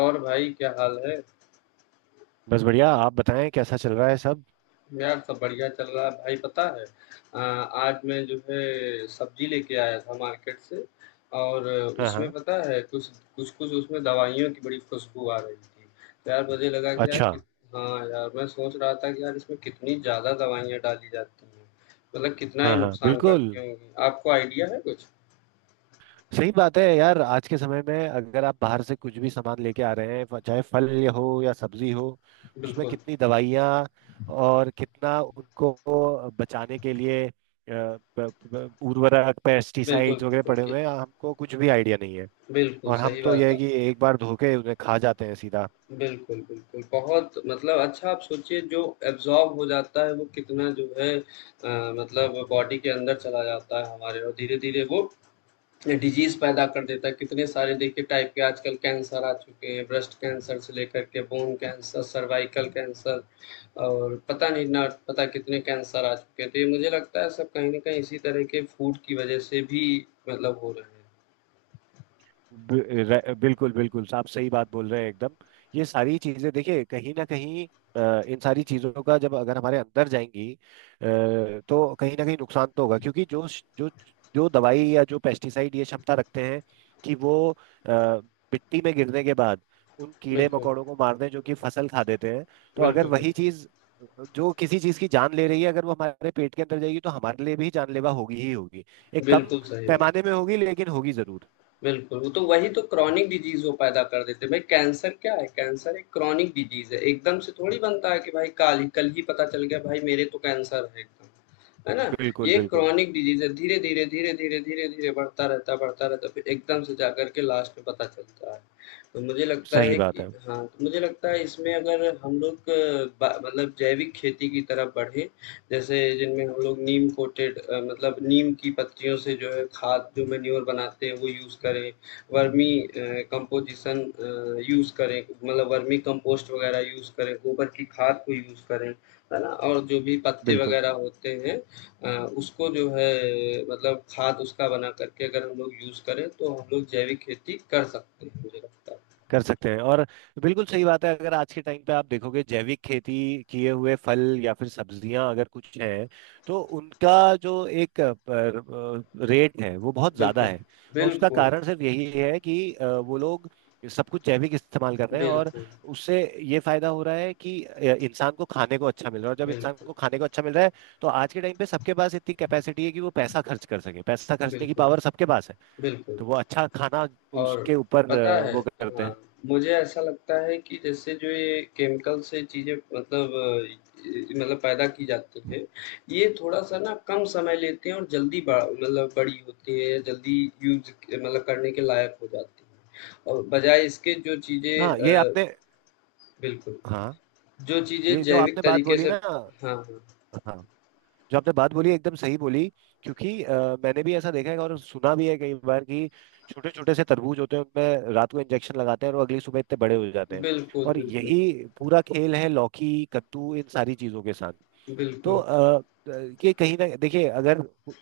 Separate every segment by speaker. Speaker 1: और भाई क्या हाल है?
Speaker 2: बस बढ़िया। आप बताएं, कैसा चल रहा है सब?
Speaker 1: यार सब बढ़िया चल रहा है भाई पता है। आज मैं जो है सब्जी लेके आया था मार्केट से और
Speaker 2: हाँ
Speaker 1: उसमें
Speaker 2: हाँ।
Speaker 1: पता है कुछ कुछ कुछ उसमें दवाइयों की बड़ी खुशबू आ रही थी। तो यार मुझे लगा कि यार
Speaker 2: अच्छा।
Speaker 1: कित हाँ यार मैं सोच रहा था कि यार इसमें कितनी ज़्यादा दवाइयाँ डाली जाती हैं, मतलब कितना ही
Speaker 2: हाँ हाँ,
Speaker 1: नुकसान
Speaker 2: बिल्कुल
Speaker 1: करती होंगी, आपको आइडिया है कुछ?
Speaker 2: सही बात है यार। आज के समय में अगर आप बाहर से कुछ भी सामान लेके आ रहे हैं, चाहे फल या हो या सब्जी हो, उसमें
Speaker 1: बिल्कुल
Speaker 2: कितनी दवाइयाँ और कितना उनको बचाने के लिए प- उर्वरक,
Speaker 1: बिल्कुल
Speaker 2: पेस्टिसाइड्स वगैरह
Speaker 1: बिल्कुल
Speaker 2: पड़े
Speaker 1: कि
Speaker 2: हुए हैं, हमको कुछ भी आइडिया नहीं है।
Speaker 1: बिल्कुल
Speaker 2: और हम
Speaker 1: सही
Speaker 2: तो यह है
Speaker 1: बात।
Speaker 2: कि एक बार धो के उन्हें खा जाते हैं सीधा।
Speaker 1: बिल्कुल, बिल्कुल। बहुत मतलब अच्छा, आप सोचिए जो एब्ज़ॉर्ब हो जाता है वो कितना जो है मतलब बॉडी के अंदर चला जाता है हमारे, और धीरे-धीरे वो डिज़ीज़ पैदा कर देता है। कितने सारे देखिए टाइप के आजकल कैंसर आ चुके हैं, ब्रेस्ट कैंसर से लेकर के बोन कैंसर, सर्वाइकल कैंसर और पता नहीं ना पता कितने कैंसर आ चुके हैं। तो ये मुझे लगता है सब कहीं न कहीं इसी तरह के फूड की वजह से भी मतलब हो रहे हैं।
Speaker 2: बिल्कुल बिल्कुल, आप सही बात बोल रहे हैं एकदम। ये सारी चीजें देखिए कहीं ना कहीं, इन सारी चीजों का जब अगर हमारे अंदर जाएंगी, तो कहीं ना कहीं नुकसान तो होगा। क्योंकि जो जो जो दवाई या जो पेस्टिसाइड, ये क्षमता रखते हैं कि वो अ, मिट्टी में गिरने के बाद उन कीड़े
Speaker 1: बिल्कुल,
Speaker 2: मकोड़ों को मारते हैं जो कि फसल खा देते हैं। तो अगर
Speaker 1: बिल्कुल,
Speaker 2: वही
Speaker 1: बिल्कुल।
Speaker 2: चीज जो किसी चीज की जान ले रही है, अगर वो हमारे पेट के अंदर जाएगी तो हमारे लिए भी जानलेवा होगी ही होगी। एक कम
Speaker 1: बिल्कुल सही
Speaker 2: पैमाने
Speaker 1: बात
Speaker 2: में
Speaker 1: है।
Speaker 2: होगी, लेकिन होगी जरूर।
Speaker 1: बिल्कुल, वो तो वही तो क्रॉनिक डिजीज़ वो पैदा कर देते हैं। भाई कैंसर क्या है? कैंसर एक क्रॉनिक डिजीज़ है। एकदम से थोड़ी बनता है कि भाई काल ही कल ही पता चल गया भाई मेरे तो कैंसर है एकदम। है ना?
Speaker 2: बिल्कुल
Speaker 1: ये
Speaker 2: बिल्कुल।
Speaker 1: क्रॉनिक डिजीज़ है, धीरे-धीरे, धीरे-धीरे, धीरे-धीरे बढ़ता रहता है, बढ़ता रहता है, फिर एकदम से जाकर के लास्ट में पता चलता है। तो मुझे लगता
Speaker 2: सही
Speaker 1: है
Speaker 2: बात
Speaker 1: कि
Speaker 2: है।
Speaker 1: हाँ, तो मुझे लगता है इसमें अगर हम लोग ब मतलब जैविक खेती की तरफ बढ़े, जैसे जिनमें हम लोग नीम कोटेड मतलब नीम की पत्तियों से जो है खाद जो मैन्योर बनाते हैं वो यूज़ करें, वर्मी कंपोज़िशन यूज़ करें, मतलब वर्मी कंपोस्ट वगैरह यूज़ करें, गोबर की खाद को यूज़ करें, है ना? और जो भी पत्ते
Speaker 2: बिल्कुल
Speaker 1: वगैरह होते हैं उसको जो है मतलब खाद उसका बना करके अगर हम लोग यूज़ करें तो हम लोग जैविक खेती कर सकते हैं, मुझे लगता है।
Speaker 2: कर सकते हैं। और बिल्कुल सही बात है। अगर आज के टाइम पे आप देखोगे, जैविक खेती किए हुए फल या फिर सब्जियां अगर कुछ हैं, तो उनका जो एक रेट है, वो बहुत ज्यादा
Speaker 1: बिल्कुल,
Speaker 2: है। और उसका
Speaker 1: बिल्कुल,
Speaker 2: कारण सिर्फ यही है कि वो लोग सब कुछ जैविक इस्तेमाल कर रहे हैं। और
Speaker 1: बिल्कुल,
Speaker 2: उससे ये फायदा हो रहा है कि इंसान को खाने को अच्छा मिल रहा है। और जब इंसान
Speaker 1: बिल्कुल,
Speaker 2: को खाने को अच्छा मिल रहा है, तो आज के टाइम पे सबके पास इतनी कैपेसिटी है कि वो पैसा खर्च कर सके। पैसा खर्चने की
Speaker 1: बिल्कुल,
Speaker 2: पावर सबके पास है।
Speaker 1: बिल्कुल।
Speaker 2: तो वो अच्छा खाना
Speaker 1: और
Speaker 2: उसके ऊपर
Speaker 1: पता है
Speaker 2: वो करते
Speaker 1: हाँ,
Speaker 2: हैं।
Speaker 1: मुझे ऐसा लगता है कि जैसे जो ये केमिकल से चीज़ें मतलब मतलब पैदा की जाती हैं, ये थोड़ा सा ना कम समय लेते हैं और जल्दी बड़ा मतलब बड़ी होती है या जल्दी यूज मतलब करने के लायक हो जाती है, और बजाय इसके जो चीज़ें
Speaker 2: हाँ ये आपने।
Speaker 1: बिल्कुल,
Speaker 2: हाँ,
Speaker 1: जो चीज़ें
Speaker 2: ये जो
Speaker 1: जैविक
Speaker 2: आपने बात
Speaker 1: तरीके
Speaker 2: बोली
Speaker 1: से
Speaker 2: ना।
Speaker 1: हाँ हाँ
Speaker 2: हाँ, जो आपने बात बोली, एकदम सही बोली। क्योंकि मैंने भी ऐसा देखा है और सुना भी है कई बार कि छोटे छोटे से तरबूज होते हैं, उनमें रात को इंजेक्शन लगाते हैं और वो अगली सुबह इतने बड़े हो जाते हैं।
Speaker 1: बिल्कुल
Speaker 2: और
Speaker 1: बिल्कुल
Speaker 2: यही पूरा खेल है लौकी, कद्दू, इन सारी चीजों के साथ। तो
Speaker 1: बिल्कुल
Speaker 2: अ, अ, ये कहीं ना देखिए, अगर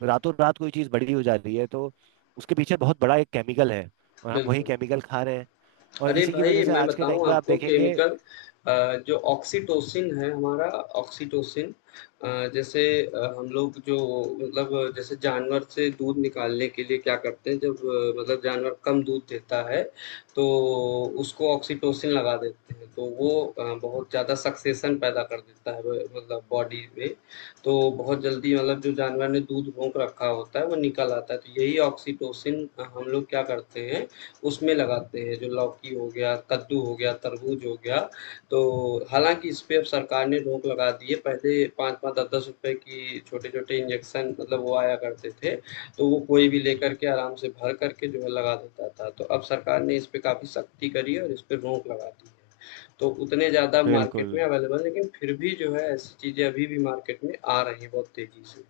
Speaker 2: रातों रात कोई चीज बड़ी हो जा रही है, तो उसके पीछे बहुत बड़ा एक केमिकल है। और हम वही
Speaker 1: बिल्कुल।
Speaker 2: केमिकल खा रहे हैं। और
Speaker 1: अरे
Speaker 2: इसी की
Speaker 1: भाई
Speaker 2: वजह से
Speaker 1: मैं
Speaker 2: आज के टाइम
Speaker 1: बताऊं
Speaker 2: पे आप
Speaker 1: आपको,
Speaker 2: देखेंगे।
Speaker 1: केमिकल जो ऑक्सीटोसिन है हमारा, ऑक्सीटोसिन जैसे
Speaker 2: हम्म,
Speaker 1: हम लोग जो मतलब जैसे जानवर से दूध निकालने के लिए क्या करते हैं जब मतलब जानवर कम दूध देता है तो उसको ऑक्सीटोसिन लगा देते हैं तो वो बहुत ज़्यादा सक्सेशन पैदा कर देता है मतलब बॉडी में, तो बहुत जल्दी मतलब जो जानवर ने दूध रोक रखा होता है वो निकल आता है, तो यही ऑक्सीटोसिन हम लोग क्या करते हैं, उसमें लगाते हैं, जो लौकी हो गया, कद्दू हो गया, तरबूज हो गया। तो
Speaker 2: हम्म,
Speaker 1: हालाँकि इस पे अब सरकार ने रोक लगा दी है, पहले 5-5, 10-10 रुपए की छोटे-छोटे इंजेक्शन मतलब वो आया करते थे, तो वो कोई भी
Speaker 2: हम्म।
Speaker 1: लेकर के आराम से भर करके जो है लगा देता था। तो अब सरकार ने इस पे काफ़ी सख्ती करी है और इस पे रोक लगा दी है। तो उतने ज़्यादा मार्केट
Speaker 2: बिल्कुल
Speaker 1: में अवेलेबल है, लेकिन फिर भी जो है ऐसी चीज़ें अभी भी मार्केट में आ रही हैं बहुत तेज़ी से।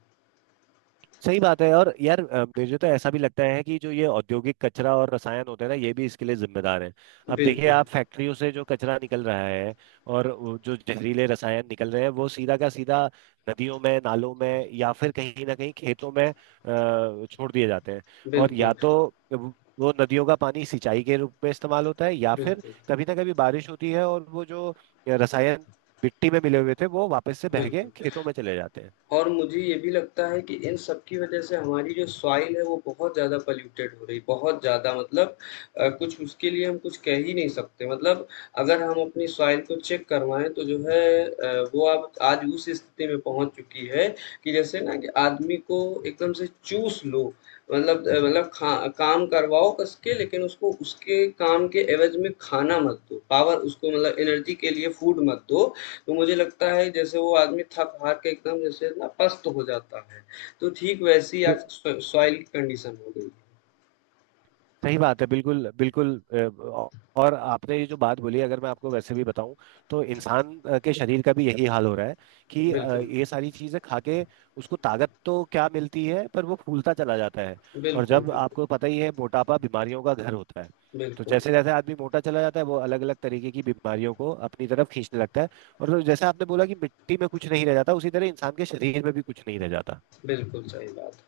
Speaker 2: सही बात है। और यार, मुझे तो ऐसा भी लगता है कि जो ये औद्योगिक कचरा और रसायन होते हैं ना, ये भी इसके लिए जिम्मेदार हैं। अब देखिए,
Speaker 1: बिल्कुल,
Speaker 2: आप फैक्ट्रियों से जो कचरा निकल रहा है और वो जो जहरीले रसायन निकल रहे हैं, वो सीधा का सीधा नदियों में, नालों में, या फिर कहीं ना कहीं खेतों में छोड़ दिए जाते हैं। और या
Speaker 1: बिल्कुल,
Speaker 2: तो वो नदियों का पानी सिंचाई के रूप में इस्तेमाल होता है, या फिर
Speaker 1: बिल्कुल,
Speaker 2: कभी ना कभी बारिश होती है और वो जो रसायन मिट्टी में मिले हुए थे, वो वापस से बह के
Speaker 1: बिल्कुल।
Speaker 2: खेतों में चले जाते हैं।
Speaker 1: और मुझे ये भी लगता है कि इन सब की वजह से हमारी जो सॉइल है वो बहुत ज़्यादा पॉल्यूटेड हो रही, बहुत ज़्यादा मतलब कुछ उसके लिए हम कुछ कह ही नहीं सकते, मतलब अगर हम अपनी सॉइल को चेक करवाएं तो जो है वो आप आज उस स्थिति में पहुंच चुकी है कि जैसे ना कि आदमी को एकदम से चूस लो, मतलब मतलब खा काम करवाओ कस के लेकिन उसको उसके काम के एवज में खाना मत दो, पावर उसको मतलब एनर्जी के लिए फूड मत दो, तो मुझे लगता है जैसे वो आदमी थक-हार के एकदम जैसे ना पस्त हो जाता है, तो ठीक वैसी आज सॉ सॉइल की कंडीशन हो गई है।
Speaker 2: सही बात है, बिल्कुल बिल्कुल। और आपने ये जो बात बोली, अगर मैं आपको वैसे भी बताऊं, तो इंसान के शरीर का भी यही हाल हो रहा है कि
Speaker 1: बिल्कुल,
Speaker 2: ये सारी चीजें खा के उसको ताकत तो क्या मिलती है, पर वो फूलता चला जाता है। और
Speaker 1: बिल्कुल,
Speaker 2: जब
Speaker 1: बिल्कुल,
Speaker 2: आपको पता ही है मोटापा बीमारियों का घर होता है, तो
Speaker 1: बिल्कुल।
Speaker 2: जैसे जैसे आदमी मोटा चला जाता है, वो अलग अलग तरीके की बीमारियों को अपनी तरफ खींचने लगता है। और फिर जैसे आपने बोला कि मिट्टी में कुछ नहीं रह जाता, उसी तरह इंसान के शरीर में भी कुछ नहीं रह जाता।
Speaker 1: बिल्कुल सही बात है।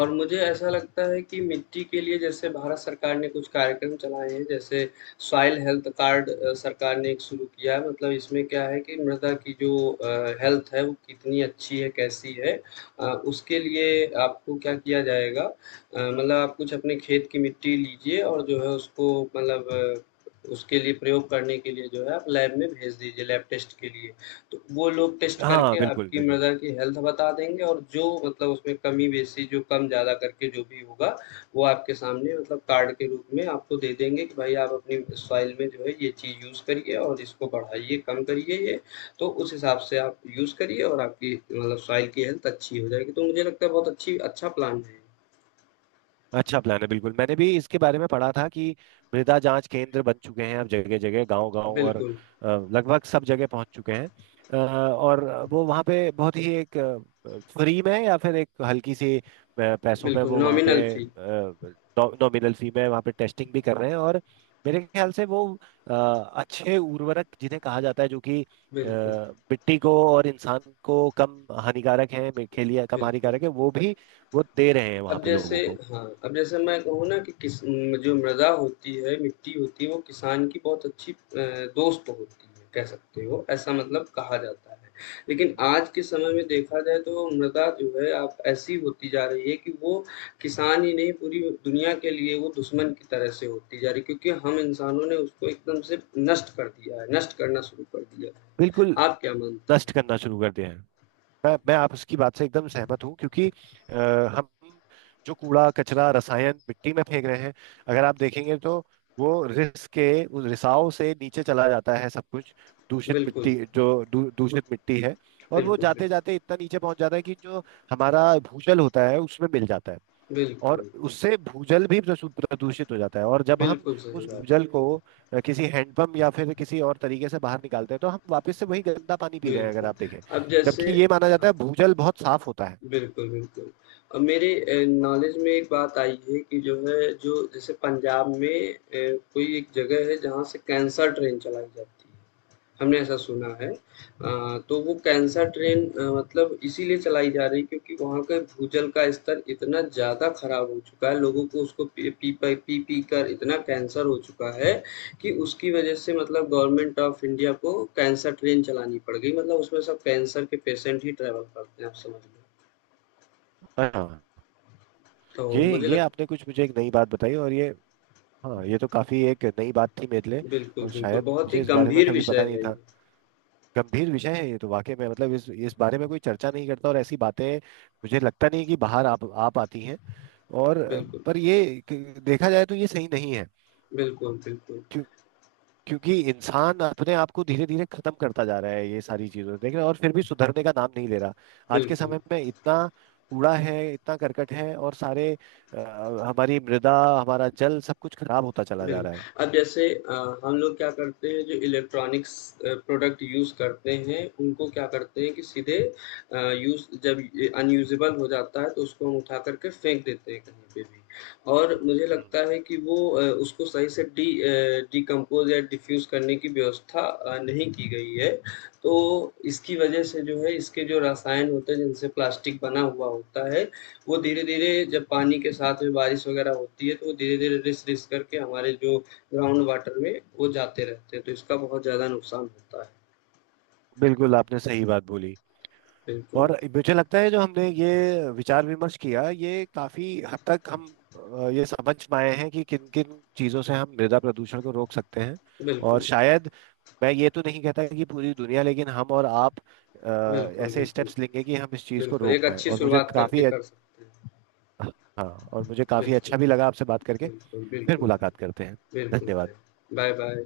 Speaker 1: और मुझे ऐसा लगता है कि मिट्टी के लिए जैसे भारत सरकार ने कुछ कार्यक्रम चलाए हैं, जैसे सॉइल हेल्थ कार्ड सरकार ने एक शुरू किया है, मतलब इसमें क्या है कि मृदा की जो हेल्थ है वो कितनी अच्छी है, कैसी है, अ, उसके लिए आपको क्या किया जाएगा, मतलब आप कुछ अपने खेत की मिट्टी लीजिए और जो है उसको मतलब अ, उसके लिए प्रयोग करने के लिए जो है आप लैब में भेज दीजिए, लैब टेस्ट के लिए। तो वो लोग टेस्ट
Speaker 2: हाँ,
Speaker 1: करके
Speaker 2: बिल्कुल
Speaker 1: आपकी
Speaker 2: बिल्कुल।
Speaker 1: मदर की हेल्थ बता देंगे, और जो मतलब उसमें कमी-बेशी जो कम-ज़्यादा करके जो भी होगा, वो आपके सामने मतलब कार्ड के रूप में आपको दे देंगे कि भाई आप अपनी सॉइल में जो है ये चीज़ यूज़ करिए और इसको बढ़ाइए, कम करिए ये। तो उस हिसाब से आप यूज़ करिए और आपकी मतलब सॉइल की हेल्थ अच्छी हो जाएगी। तो मुझे लगता है बहुत अच्छी अच्छा प्लान है।
Speaker 2: अच्छा प्लान है, बिल्कुल। मैंने भी इसके बारे में पढ़ा था कि मृदा जांच केंद्र बन चुके हैं अब जगह जगह, गांव गांव, और
Speaker 1: बिल्कुल,
Speaker 2: लगभग सब जगह पहुंच चुके हैं। और वो वहाँ पे बहुत ही एक फ्री में या फिर एक हल्की सी पैसों में
Speaker 1: बिल्कुल,
Speaker 2: वो वहाँ पे,
Speaker 1: नॉमिनल फ़ी।
Speaker 2: नॉमिनल फी में वहाँ पे टेस्टिंग भी कर रहे हैं। और मेरे ख्याल से वो अच्छे उर्वरक जिन्हें कहा जाता है, जो कि
Speaker 1: बिल्कुल,
Speaker 2: मिट्टी को और इंसान को कम हानिकारक हैं, के लिए कम
Speaker 1: बिल्कुल।
Speaker 2: हानिकारक है, वो भी वो दे रहे हैं वहाँ
Speaker 1: अब
Speaker 2: पे
Speaker 1: जैसे
Speaker 2: लोगों को।
Speaker 1: हाँ, अब जैसे मैं कहूँ ना कि किस म जो मृदा होती है, मिट्टी होती है, वो किसान की बहुत अच्छी दोस्त होती है, कह सकते हो, ऐसा मतलब कहा जाता है। लेकिन आज के समय में देखा जाए तो मृदा जो है अब ऐसी होती जा रही है कि वो किसान ही नहीं, पूरी दुनिया के लिए वो दुश्मन की तरह से होती जा रही है, क्योंकि हम इंसानों ने उसको एकदम से नष्ट कर दिया है, नष्ट करना शुरू कर दिया
Speaker 2: बिल्कुल।
Speaker 1: है। आप क्या मानते हैं?
Speaker 2: नष्ट करना शुरू कर दिया है। मैं आप उसकी बात से एकदम सहमत हूँ। क्योंकि हम जो कूड़ा कचरा, रसायन मिट्टी में फेंक रहे हैं, अगर आप देखेंगे तो वो रिस के, उस रिसाव से नीचे चला जाता है सब कुछ। दूषित
Speaker 1: बिल्कुल,
Speaker 2: मिट्टी, जो दूषित मिट्टी है, और वो
Speaker 1: बिल्कुल,
Speaker 2: जाते
Speaker 1: बिल्कुल,
Speaker 2: जाते इतना नीचे पहुंच जाता है कि जो हमारा भूजल होता है उसमें मिल जाता है। और
Speaker 1: बिल्कुल,
Speaker 2: उससे भूजल भी प्रदूषित हो जाता है। और जब हम
Speaker 1: बिल्कुल सही
Speaker 2: उस
Speaker 1: बात
Speaker 2: भूजल को
Speaker 1: है।
Speaker 2: किसी हैंडपंप या फिर किसी और तरीके से बाहर निकालते हैं, तो हम वापस से वही गंदा पानी पी रहे हैं, अगर
Speaker 1: बिल्कुल,
Speaker 2: आप देखें।
Speaker 1: अब जैसे
Speaker 2: जबकि ये माना
Speaker 1: हाँ,
Speaker 2: जाता है भूजल बहुत साफ होता है।
Speaker 1: बिल्कुल, बिल्कुल। अब मेरे नॉलेज में एक बात आई है कि जो है जो जैसे पंजाब में कोई एक जगह है जहाँ से कैंसर ट्रेन चलाई जाती है। हमने ऐसा सुना है। तो वो कैंसर ट्रेन मतलब इसीलिए चलाई जा रही है क्योंकि वहाँ का भूजल का स्तर इतना ज़्यादा खराब हो चुका है, लोगों को उसको पी पी प पी पी कर इतना कैंसर हो चुका है कि उसकी वजह से मतलब गवर्नमेंट ऑफ इंडिया को कैंसर ट्रेन चलानी पड़ गई। मतलब उसमें सब कैंसर के पेशेंट ही ट्रैवल करते हैं, आप समझ लो।
Speaker 2: हाँ।
Speaker 1: तो
Speaker 2: ये
Speaker 1: मुझे
Speaker 2: ये
Speaker 1: लग
Speaker 2: आपने कुछ मुझे एक नई बात बताई। और ये, हाँ, ये तो काफी एक नई बात थी मेरे लिए।
Speaker 1: बिल्कुल,
Speaker 2: और
Speaker 1: बिल्कुल,
Speaker 2: शायद
Speaker 1: बहुत ही
Speaker 2: मुझे इस बारे में
Speaker 1: गंभीर
Speaker 2: कभी पता
Speaker 1: विषय
Speaker 2: नहीं
Speaker 1: है ये।
Speaker 2: था। गंभीर विषय है ये, तो वाकई में मतलब इस बारे में कोई चर्चा नहीं करता। और ऐसी बातें मुझे लगता नहीं कि बाहर आप आ पाती हैं। और
Speaker 1: बिल्कुल,
Speaker 2: पर ये देखा जाए तो ये सही नहीं है।
Speaker 1: बिल्कुल, बिल्कुल,
Speaker 2: क्यों? क्योंकि इंसान अपने आप को धीरे धीरे खत्म करता जा रहा है, ये सारी चीजों से देख रहे हैं और फिर भी सुधरने का नाम नहीं ले रहा। आज के
Speaker 1: बिल्कुल।
Speaker 2: समय में इतना कूड़ा है, इतना करकट है, और सारे अ, हमारी मृदा, हमारा जल, सब कुछ खराब होता चला जा रहा है।
Speaker 1: बिल्कुल। अब जैसे हम लोग क्या करते हैं जो इलेक्ट्रॉनिक्स प्रोडक्ट यूज़ करते हैं, उनको क्या करते हैं कि सीधे यूज़ जब ये अनयूज़ेबल हो जाता है तो उसको हम उठा कर के फेंक देते हैं कहीं पे भी। और मुझे
Speaker 2: हम्म हम्म।
Speaker 1: लगता है कि वो उसको सही से डिकम्पोज़ या डिफ्यूज़ करने की व्यवस्था नहीं की गई है। तो इसकी वज़ह से जो है इसके जो रसायन होते हैं जिनसे प्लास्टिक बना हुआ होता है, वो धीरे-धीरे जब पानी के साथ में बारिश वग़ैरह होती है, तो वो धीरे-धीरे रिस-रिस करके हमारे जो ग्राउंड वाटर में वो जाते रहते हैं, तो इसका बहुत ज़्यादा नुकसान होता है।
Speaker 2: बिल्कुल आपने सही बात बोली।
Speaker 1: बिल्कुल,
Speaker 2: और मुझे लगता है जो हमने ये विचार विमर्श किया, ये काफी हद तक हम ये समझ पाए हैं कि किन किन चीजों से हम मृदा प्रदूषण को रोक सकते हैं। और
Speaker 1: बिल्कुल,
Speaker 2: शायद मैं ये तो नहीं कहता कि पूरी दुनिया, लेकिन हम और आप अ,
Speaker 1: बिल्कुल,
Speaker 2: ऐसे
Speaker 1: बिल्कुल,
Speaker 2: स्टेप्स लेंगे कि हम इस चीज को
Speaker 1: बिल्कुल,
Speaker 2: रोक
Speaker 1: एक
Speaker 2: पाए।
Speaker 1: अच्छी
Speaker 2: और मुझे
Speaker 1: शुरुआत करके
Speaker 2: काफी
Speaker 1: कर सकते हैं।
Speaker 2: हाँ, और मुझे काफी
Speaker 1: बिल्कुल,
Speaker 2: अच्छा भी लगा आपसे बात करके।
Speaker 1: बिल्कुल,
Speaker 2: फिर
Speaker 1: बिल्कुल भाई।
Speaker 2: मुलाकात करते हैं।
Speaker 1: बिल्कुल
Speaker 2: धन्यवाद।
Speaker 1: भाई। बाय-बाय।